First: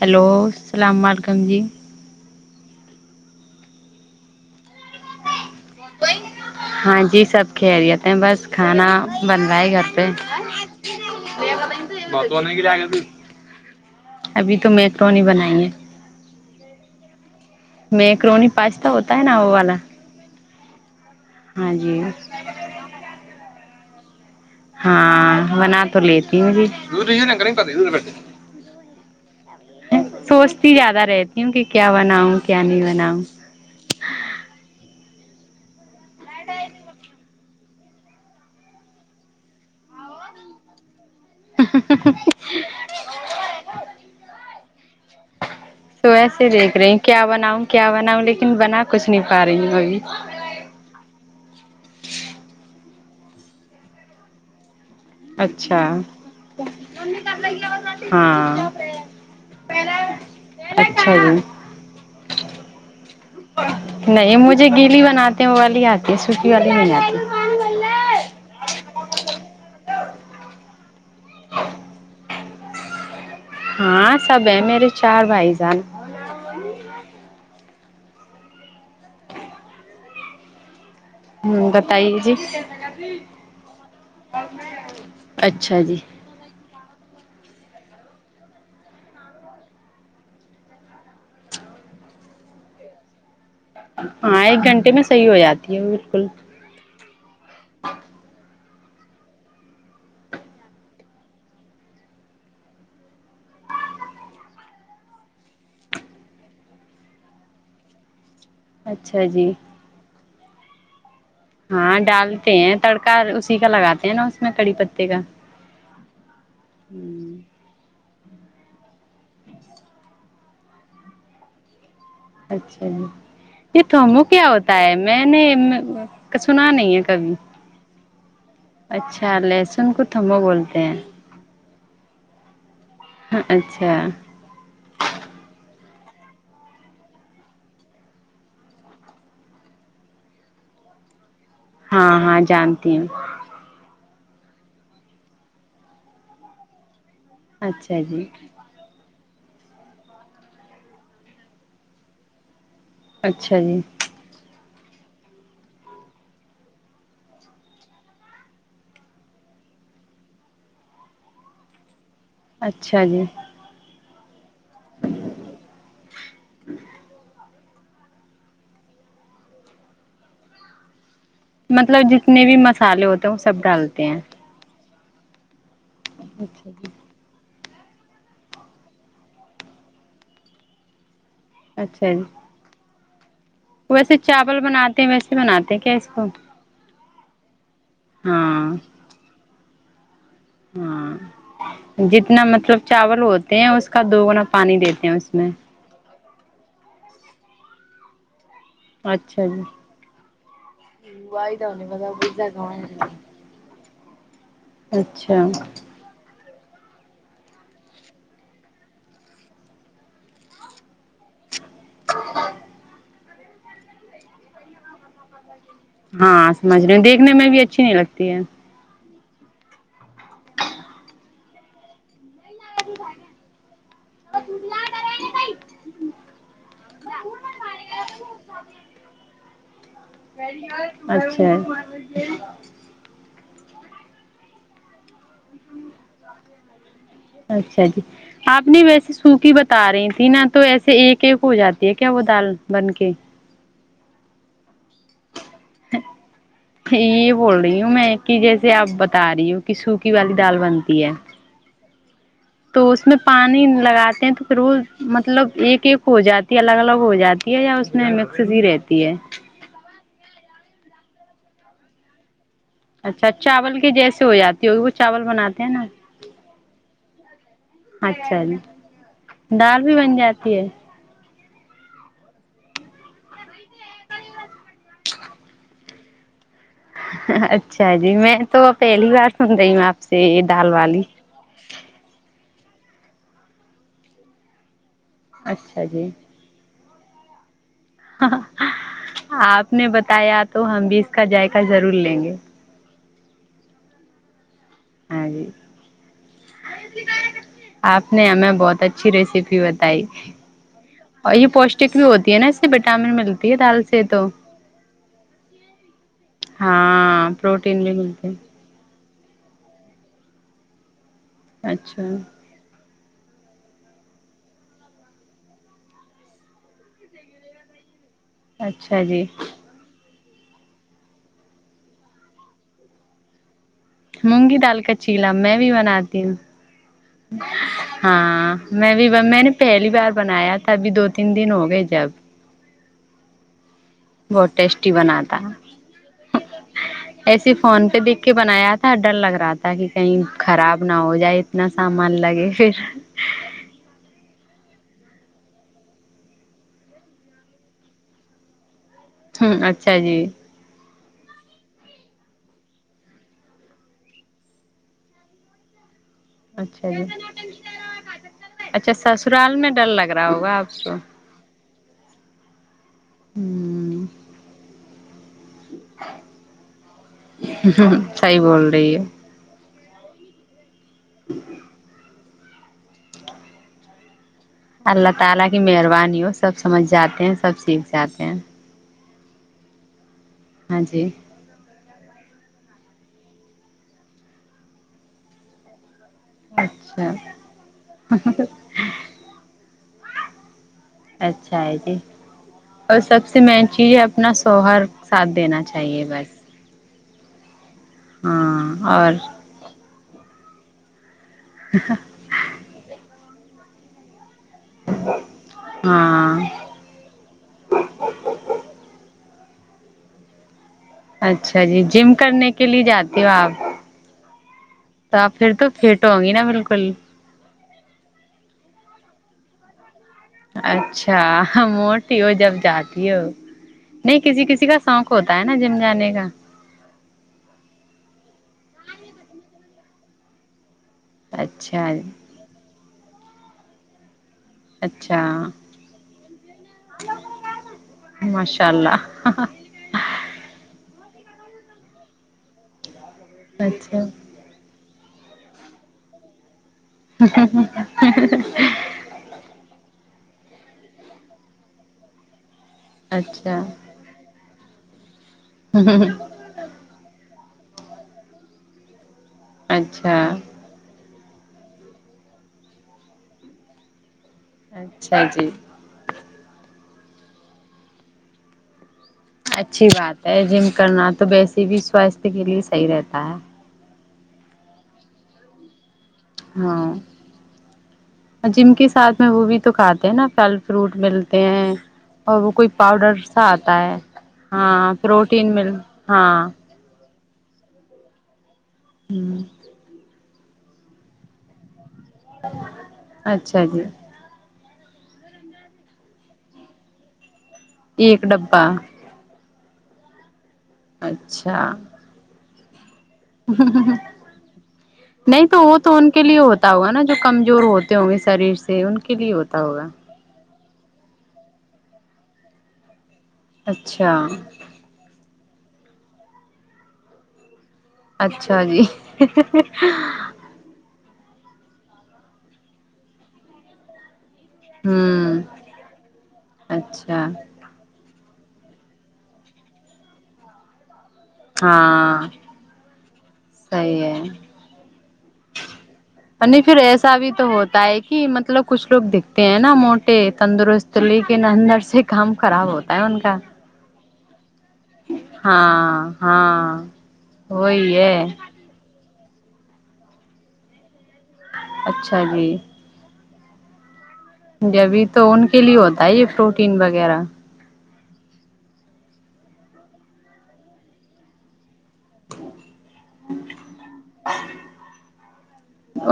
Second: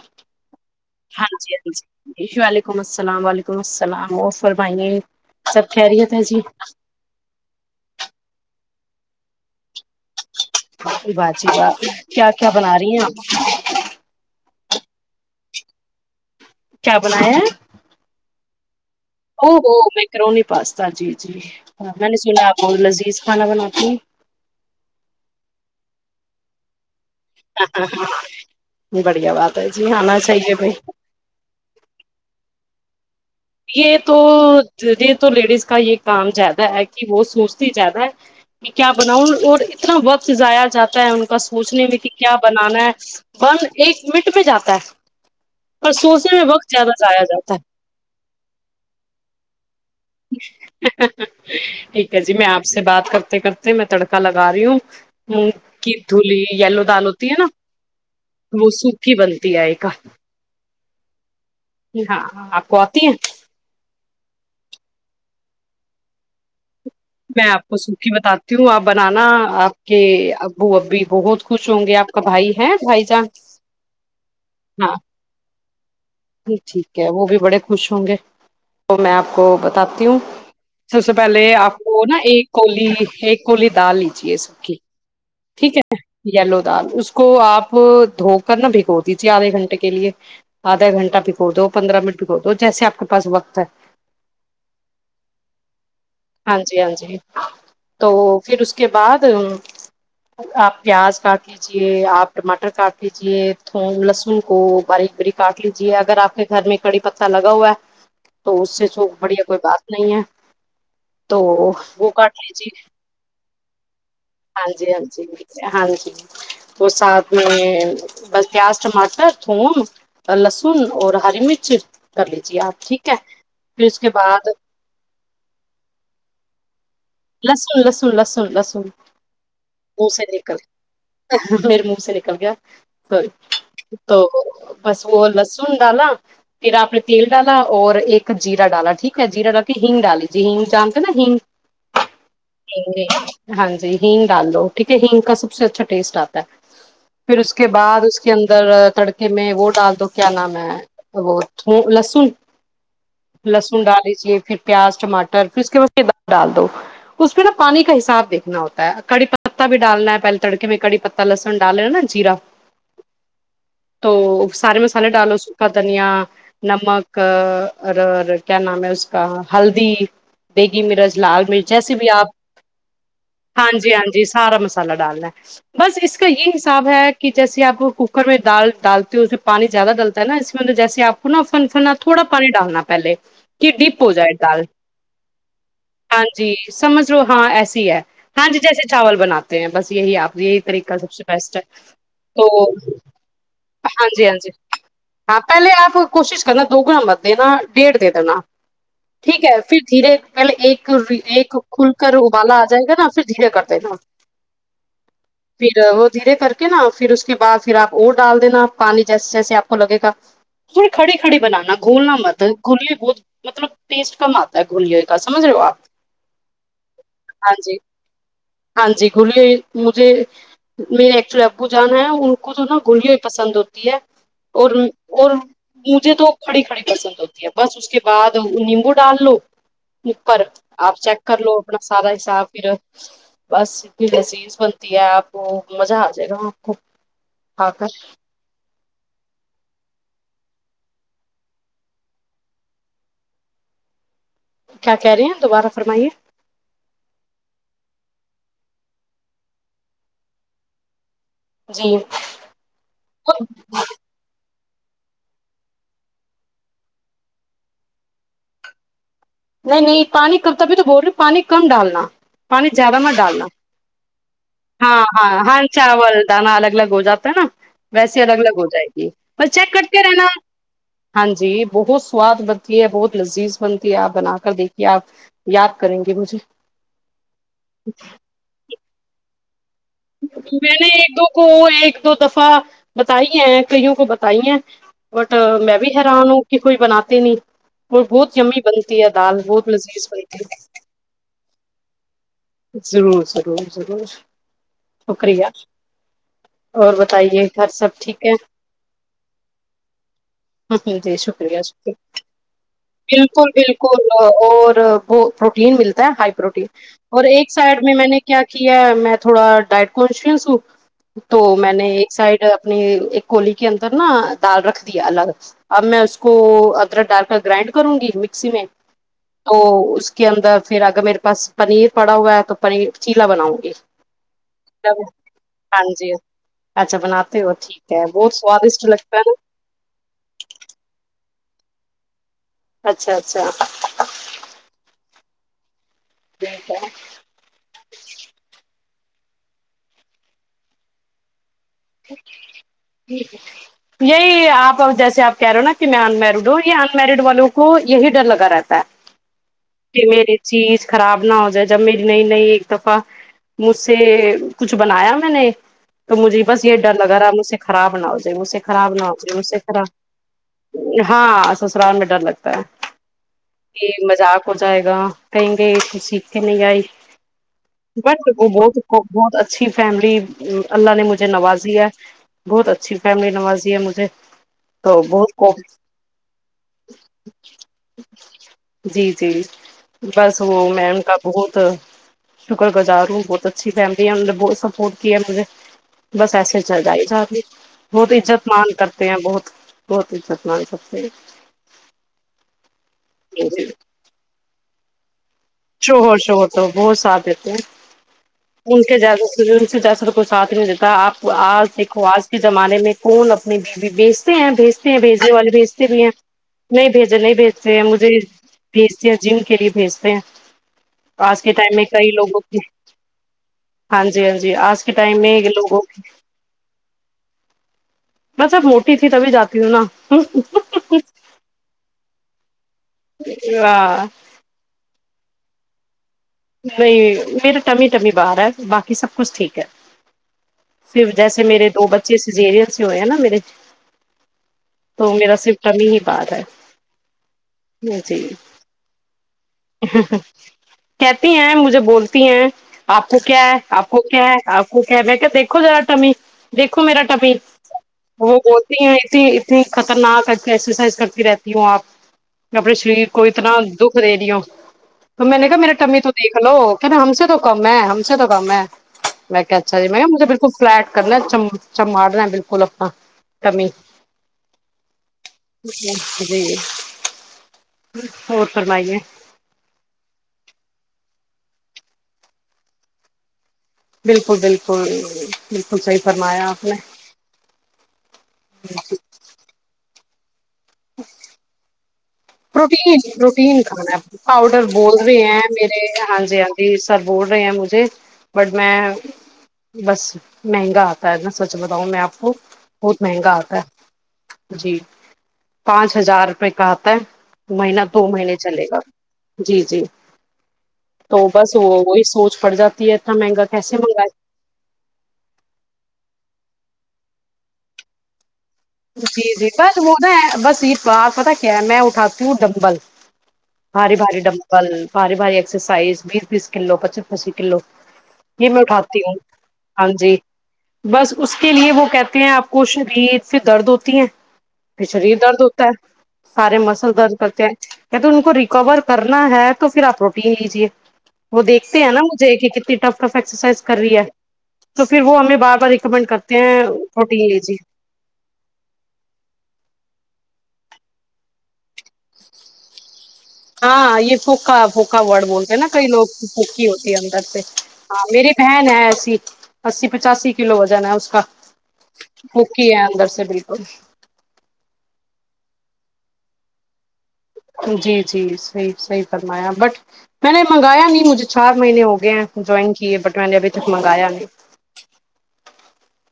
hello السلام ہاں علیکم جی ہاں جی وعلیکم السلام وعلیکم السلام وفر بھائیے سب خرییت ہے جی ہاں جی سب خیریت بس کھانا بنوائے گھر پہ جی کیا کیا بنا رہی ہیں ابھی تو میکرونی بنائیے کیا بناے ہیں پاستا ہے نا وہ ہو والا میں کرو پاستا چیز جی ہاں میں نے سونا آپ کو لذیذ کھانا بناانا جی ہاں بنا تو لیتی بھی بڑھیا بات ہے جی آنا چاہیے بھائی سوچتی زیادہ رہتی ہوں کہ کیا بنا ہوں کیا نہیں بنا [inaudible] یہ تو یہ تو لیڈیز کا یہ کام زیادہ ہے کہ وہ سوچ زیادہ ہے کہ کیا بناؤں اور اتنا وقت جایا جاتا ہے ان کے سوچنے میں کہ کیا بنانا ہے بن ایک منٹ میں جاتا ہے اور تو سوچنے میں ایسے وقت دیکھ رہی ہوں زیادہ جایا کیا جاتا بناؤں ہے کیا بناؤں لیکن بنا کچھ نہیں پا رہی وہ اب بھی ٹھیک ہے جی میں آپ سے بات کر تے کرتے میں تڑکا لگا رہی ہوں مونگ اچھا کی دھلی یلو دال ہوتی ہے نا ہاں وہ سوکھی بنتی ہے ایک اچھا جی ہاں آپ کو آتی ہے نہیں مجھے گیلی آتے ہیں وہ والی آتی ہے سو والی نہیں میں آپ کو سوکھی آتی بتاتی ہوں آپ بنانا آپ کہ ابو اب بھی بہت خوش ہوں گے آپ کا بھائی ہے بھائی جان ہاں سب ہے میرے چار بھائی جان جی ٹھیک ہے وہ بھی بڑے خوش ہوں گے تو میں آپ کو بتاتی ہوں سب سے پہلے آپ کو نا بتائیے جی ایک کولی ایک کولی دال لیجیے سب کی ٹھیک اچھا ہے جی نا یلو دال اس اس کو آپ دھو کر نہا بھگو دیجیے آدھے گھنٹے کے لیے آدھا گھنٹے بکو دو پندرہ منٹ ب کو دو جیس آپ کے پس وقت ہے ہاں ایک گھنٹے میں صحیح ہو جاتی ہے بالکل ہاں جی ہاں جی تو پھر اس کے بعد آپ پیاز کاٹ لیجیے آپ ٹماٹر کاٹ لیجے تھ لہسن کو بھری بری کاٹ لیجیے جی اگر آپ کے گھر میں کڑی پتہ لگا ہوا تو اس سے سو اچھا بڑھیا جی کوئی بات نہیں ہے تو ہاں وہ کاٹ لی ڈالتے جی ہیں تڑکا اسی کا لگاتے ہیں نا اس میں ہاں کڑی جی ہاں پتے کا جی ہاں جی تو ساتھ میں بس پیاز ٹماٹر تھون لسن ن اور ہری مرچ کر لیجیے آپ اچھا ج ٹھیک ہے یہ پھر اس کے تھو بعد کیا ہوتا ہے میں نے سنا نہیں ہے کبھی لہسن لسن لسن لسن اچھا لہسن کو منہ سے تھمو نکل بولتے ہیں م منہ سے نکل گیا سی اچھا تو بس وہ لسن ڈالا پھر آپ نے تیل ڈالا اور ایک جییرا ڈالا ٹھیک ہے جیرا ڈال کے ہگ ڈالی جی ہگ جانتے نا ہگ ہاں ہاں جانتی ہوں ہگ ڈال لو ٹھیک ہے ہگ کا سب سے اچھا ٹیسٹ آتا ہے پھر اس کے اچھا بعد اس جی کے اندر تڑک کہ میں وہ ڈال دو کیا نام ہے وہ تھ لہسن اچھا جی لہسن ڈال لیجیے پھر پیاز ٹاٹر پھر اس کے بعد د ڈال دو اس پہ نا پانی کا حساب دیکھنا ہوتا ہے کڑی پہ بھی ڈالنا ہے پہلے تڑکے میں کڑی پتا لہسن ڈالے نا جیرا اچھا جی تو سارے مسالے ڈالو سا دھنیا نمک اور کیا نام ہے اس کا ہلدی دیگی مرز لال مرچ جیسے مطلب آپ جتنے بھی مسالے ہوتے ہیں وہ سب ہاں جی ہاں ڈالتے ہیں جی سارا مسالہ ڈالنا بس اس کا یہ اچھا حساب جی ہے کہ جیسے آپ کوکر میں ڈال ڈالتے ہو اسے پانی زیادہ ڈلتا ہے نا اس میں جیسے آپ ہونا فنفنا اچھا جی تھوڑاانی ڈالنا پہلے کہ ڈپ ہو ویسے جائے چاول دال بناتے ہیں ویسے بناتے کیا اس کو ہاں جی سمجھ لو ہاں ایسے ہے ہاں جی جیسے چاول بناتے ہیں بس یہی آ یہیی طریقہ سب ہاں سے بیسٹ ہے جتنا تو مطلب چاول ہوتے ہیں اس کا ہاں جی ہاں دوگنا جی پانی دیتے ہیں اس ہاں میں پہلے آپ کوشش کرنا دو گ نمبر دینا ڈیھ دین ن اچھا ٹھیک ہے جی پھر دھیرے پہلے ایک ایک کھل کر ابالا آ جائے گا نا پھر دھیرے کرتے نا اچھا پھر وہ دھیرے کر کے نا پھر اس کے بعد پھر آپ اور ڈال دینا پانی جیسے جیسے آپ کو لگے گا تھوڑی کھڑی کھڑی بنانا گولنا مت کلی بہت مطلب ٹیسٹ کم آتا ہے گولے کا سمجھ رہے ہو آپ ہاں سمجھ رہی ہوں دیکھنے میں بھی اچھی نہیں لگتی ہے بھولے مجھے میرے ایکچولی ابو جانا ہے ان کو تو نا گلوں پسند ہوتی ہے اور اور مجھے تو کھڑی کڑی پسند ہوتی ہے بس اس کے بعد نیمبو ڈال لو اپر آپ چیک کر لو اپنا سارا اچھا حساب پھر بس اتنی بسییز بنتی ہے آپ کو مزہ آ جائے گا آپ کو کھا اچھا کر جی آپ نہیں ویسے سوکھی بتا رہی تھی نا تو ایسے ایک ایک ہو جاتی ہے کیا وہ دال بن کے کیا کہہ رہے ہیں دوبارہ فرمائیے یہ بول رہی ہوں میں کہ جیسے اسے آپ بتا رہی ہو کہ سوکی والی دال بنتی ہے جی تو اس میں نہیں پانی لگاتے ہیں تو روز مطلب ایک ایک ہو جاتی ہے الگ الگ ہو جاتی ہے یا اس میں مکسز ہی رہتی ہے نہیں نہیں پانی کب تبھی تو بول رہے پانی کم ڈالنا اچھا چاول کے جیسے ہو جاتی ہوگی وہ چاول بناتے ہیں نا اچھا جی دال بھی بن جاتی ہے [unintelligible] جی بہت سواد بنتی ہے بہت لذیذ بنتی ہے آپ بنا کر دیکھیے آپ یاد کریں گے مجھے اچھا جی میں تو پہلی بار ند گا نے ایک دو کو ایک دو دفعہ بتائی ہیں کئیوں کو بتائی ہیں بٹ میں اچھا بھی جی حیران ہوں کہ کوئی بناات تین اور بہت یمی بنتی ہے دال بہت آپ نے لذذ بتایا بنتی ہے تو ہم بھی اس کا ذائقہ ضرور لیں گے ضرور ضر ضرور [unintelligible] ہاں شکری جی اور بتائیے گھر سب آپ ٹھیک نے ہے ہمیں بہت اچھی ریسیپی بتائی ہ جی اور یہ شکریہ پوشٹک شکری بھی ہوتی ہے نا اس سے وٹامن بالکل ملتی ہے دال سے بالکل تو اور وہ پروٹین ملتا ہے ہائی پروٹین اور ہاں ایک سائڈ پروٹین بھی میں میں نے ملتی کیا کیا میں [unintelligible] تھوڑا ڈائٹ [unintelligible] کونچ سو [unintelligible] تو میں نے اچھا ایک سائڈ اپنی ایک کولی کے اندر نا دال رکھ دیا الگ اب میں اس کو ادرک ڈال کر گرائنڈ کروں گی [unintelligible] اچھا جی ا [unintelligible] کے اندر پھر اگر میرے پاس پنییر پڑا ہوا ہے تو پیر چیلا بناؤں گی [unintelligible] مونگی دال کا چیلا میں بھی ہاں جی بناتی ہوں اچھا بناتے ہو ٹھیک ہے بہت ہاں سوادشٹ میں بھی لگتا ہے میں نے پہلی بار بنایا تھا ابھی دو [unintelligible] تین دن ہو گئے جب [unintelligible] اچھا اچھا بہت ٹیسٹی بناتا ٹھیک ہے ایسیے فون پہ دیکھ کے بنایا تھا ڈر لگ رہا تھا کہ کہیں خراب نہ ہو جائے اتنا سامان لگے پھر یہی آپ جیس آپ کہہ رہ ہو نا کہ میں ان میرڈ ہوں یہ ان میرڈ والوں کو یہی ڈر لگا رہتا ہے ہ اچھا کہ جی میری چیز خراب نہ ہو جائے جب میری نئی نئی ایک دفعہ مجھ سے کچھ بنایا میں نے تو مجھے بس یہ اچھا ڈر جی لگا رہا مجھ سے خراب نہ ہو جائے مجھ سے اچھا خراب نہ ہو جائے مجھ سسرال سے میں ڈر خراب لگ رہا ہوگا آپ کو ہاں ر میں ڈر لگتا ہے ہ یہ مذاق جائے گا کہیں گے سیکھ کے نہیں آئی بٹ صحیح وہ بول بہت رہی ہے بہت اچھی فیملی ا اللہ نے مجھے نوازیا ہے بہت اچھی فیملی نوازی ہے مجھے تو اللہ تعا بہت لا کو کی مہربانی ہو سب سمجھ جاتے ہیں سب سیکھ جاتے ہیں جی جی بس وہ ہاں میں ان جی کا بہت شکر گزار ہوں بہت اچھی فیملی ہے انوں نے بہت سپورٹ کیا ہے مجھے بس ایسے چل جائی اچھا جاتی بہت عزت مان کرتے ہیں بہت بہت اچھاتنا سب اچھا ہے جی اور سب سے مین چیز ہے آپ اپنا سوہر شہور شہور تو بہت سابت اچھ ان ہاں کے اور جاز ان سے جاسر کچ ساتھ نہیں دیتا آپ آج دیکھو آج کے زمانے میں کون نہیں بی بھیجتے ہیں بھیجنے والے بھیجتے بھی ہیں ہاں نہیں بھیجے نہیں بھیجتے ہیں مجھے بھیجتے ہیں جم کے لیے بھیجتے ہیں آج کے اچھا ٹائم جی میں کئی جم لوگوں کرنے کے لیے جاتی ہو آپ ہاں جی ہاں جی آج کے تو ٹائم آپ میں یہ پھر تو لوگوں کی فٹ ہوں گی نا بالکل میںط سب موٹی تھی تبھی جاتی پ نا اچھا موٹی ہو جب جات نہیں کسی کسی کا سانخ ہوتا ہے نا جم جانے کا نہیں میرا ٹمی ٹمی باہار ہے باقی سب کچھ ٹھیک ہے پھر جیسے میرے دو اچھا بچے سجیریل سے ہوئے ہیں نا میرے ب تو اچھا میرا صرف کمی ہی بات ہے جی ماشاء اللہ کہتی ہیں مجھے بولتی ہیں آپ کو کیا ہے آپ اچھا کو کیا ہے آپ ٹھیک ہے میں کہ دیکھو دا ٹمی دیکھو میرا ٹپی وہ بولتی ہیں اتنی اتنی خطرناک ایکسرسائز کرتی رہتی ہوں آپ اپنے شریر کو اتنا اچھا دکھ دے دی ہو تو میں نے کہ کمی تو دیکھ لو کیا نا ہم سے تو کم ہے ہم سے تو کم ہے میں کہ اچھای مھے اچھا بالک فلٹ کرناچ س سماالنا بالکل اپنا کمی اچھا جی جچ ج جی اور فرمائی ہے اچھی بات ہے جم کرنا تو ویسے بھی سواستھ کے لیے صحیح رہتا ہے بالکل بالکل بالکل صحیح فرمایا آپ نے ہاں جم کے ساتھ میں وہ بھی تو کھا نہ پہل فروٹ ملتے ہیں اور وہ کوئی پروین پاؤڈر سا پروین آتا کھانا ہے پاؤڈر ہاں بول رہے ہیں پروٹین مل میرے ہاں جی ہاں جی سب بول رہے ہیں مجھے بٹ میں بس مہنگا آتا ہے ن سوچ بتاؤں میں آ وہ بہت مہنگا آ گا ہے اچھا جی جی پانچ ہزار روپئے کا آتا ہے مہینہ دو ایک مہینے چلے ڈبہ گا جی جی تو بس اچھا وہ وہی سوچ پڑ جاتا ت نہیں تو وہ تو تو ان کے لیے ہوتا ہوگا نا جو کمزور ہوتے ہوں گے شریر سے ان کے جی لیے جی ہوتا بس ہوگا وہ ن ہے بس یہ بار پت کیا میں اٹھاتی ہوں ڈمبل بھاری اچھا بھاری ڈمکل باری بھاری سائز بیس بیس کلو پچیس پچی کلو یہ میں اچھا جی اٹھاتی ہوں ہاں جی بس اس کے لیے وہ کہتے ہیں آپ کو شریید پھر درد ہوتی ہیں پھر شریر درد ہوں ہوتا ہے سارے مسل درد اچھا کرتے ہیں کہتے ان کو کور کرنا ہے تو پھر آپ روٹی لے لیجے وہ دیکھتے ہیں نا ہاں مجھے کہ کتنی ٹف ٹف ایکسرسائز کر رہی ہے تو پھر وہ ہمیں بار بار ریکمینڈ کرتے نہیں ہیں پھر ایسا پروٹین بھی تو لیجی ہوتا ہے کہ مطلب کچھ لوگ دیکھتے ہیں نا موٹے تندرست لیکن اندر سے کام خراب ہوتا ان کا ہوکاب پھکا وورڈ بولتے ہیں نا کئی لوگ ہاں پوکی ہاں ہوتی ہے اندر سے وہی ہاں ہے میری بہن ہے ایسی اسی پچاسی کلو ہو جانا ہے اس اچھا جی مک ہی ہے اندر سے بالکل ا جبھی تو ان کے لیے ہوتا ہی یہ پروٹین وغیرہ جی جی صحیح صحیح فرمایا بٹ میں نے منگایا نہیں مجھے چار مہینے ہوگئے گ جوائن کیے بٹ میں نے ابھی تک منگایا نہیں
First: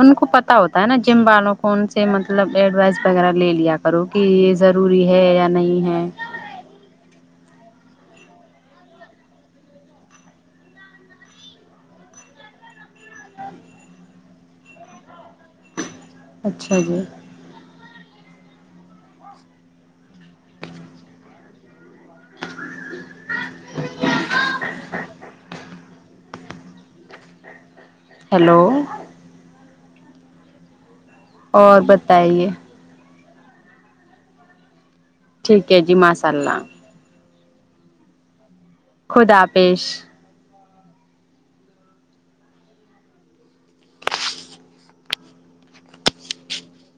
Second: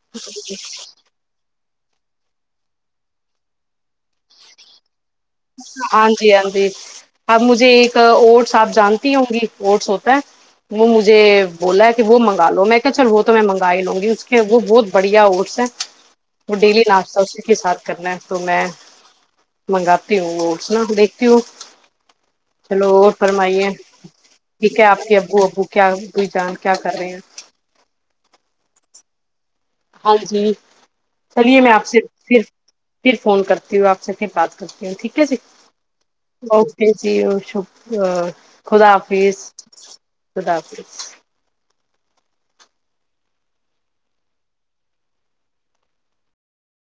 ان کو پتا ہوتا ہے نا جم والوں کو ان سے مطلب ایڈوائس وغیرہ لے لیا کرو کہ یہ ضور ہاں جی ہاں جی اب مجھے ا اوٹس آپ جانتی ہوں گی اوٹس ہوتا ہے وہ مجھے بولا ہے کہ وہ منگا لو میں کہ چل وہ تو میں منگا ہی لوں گی اس کے وہ بہت بڑھیا اوٹس ہے وہ اچھا ڈیلی جی لاس تھا اسی کے ساتھ کرنا تو میں منگاتا یکتی ہ ن دیکھتی ہوں چلو اور فرمائیے ٹھیک ہے آپ کے ابو ابو کیا کوئی جان کیا کر رہے ہیں ہلو ہاں جی چلیے میں اور آپ سے صرف بتائیے صرف فون کرتی ہوں آپ سے پھر بات کرتی ہوں ٹھیک ہے جی ٹھیک ہے جی ماشاء اللہ اوکے جی ا خب ا خدا حافظ خداظ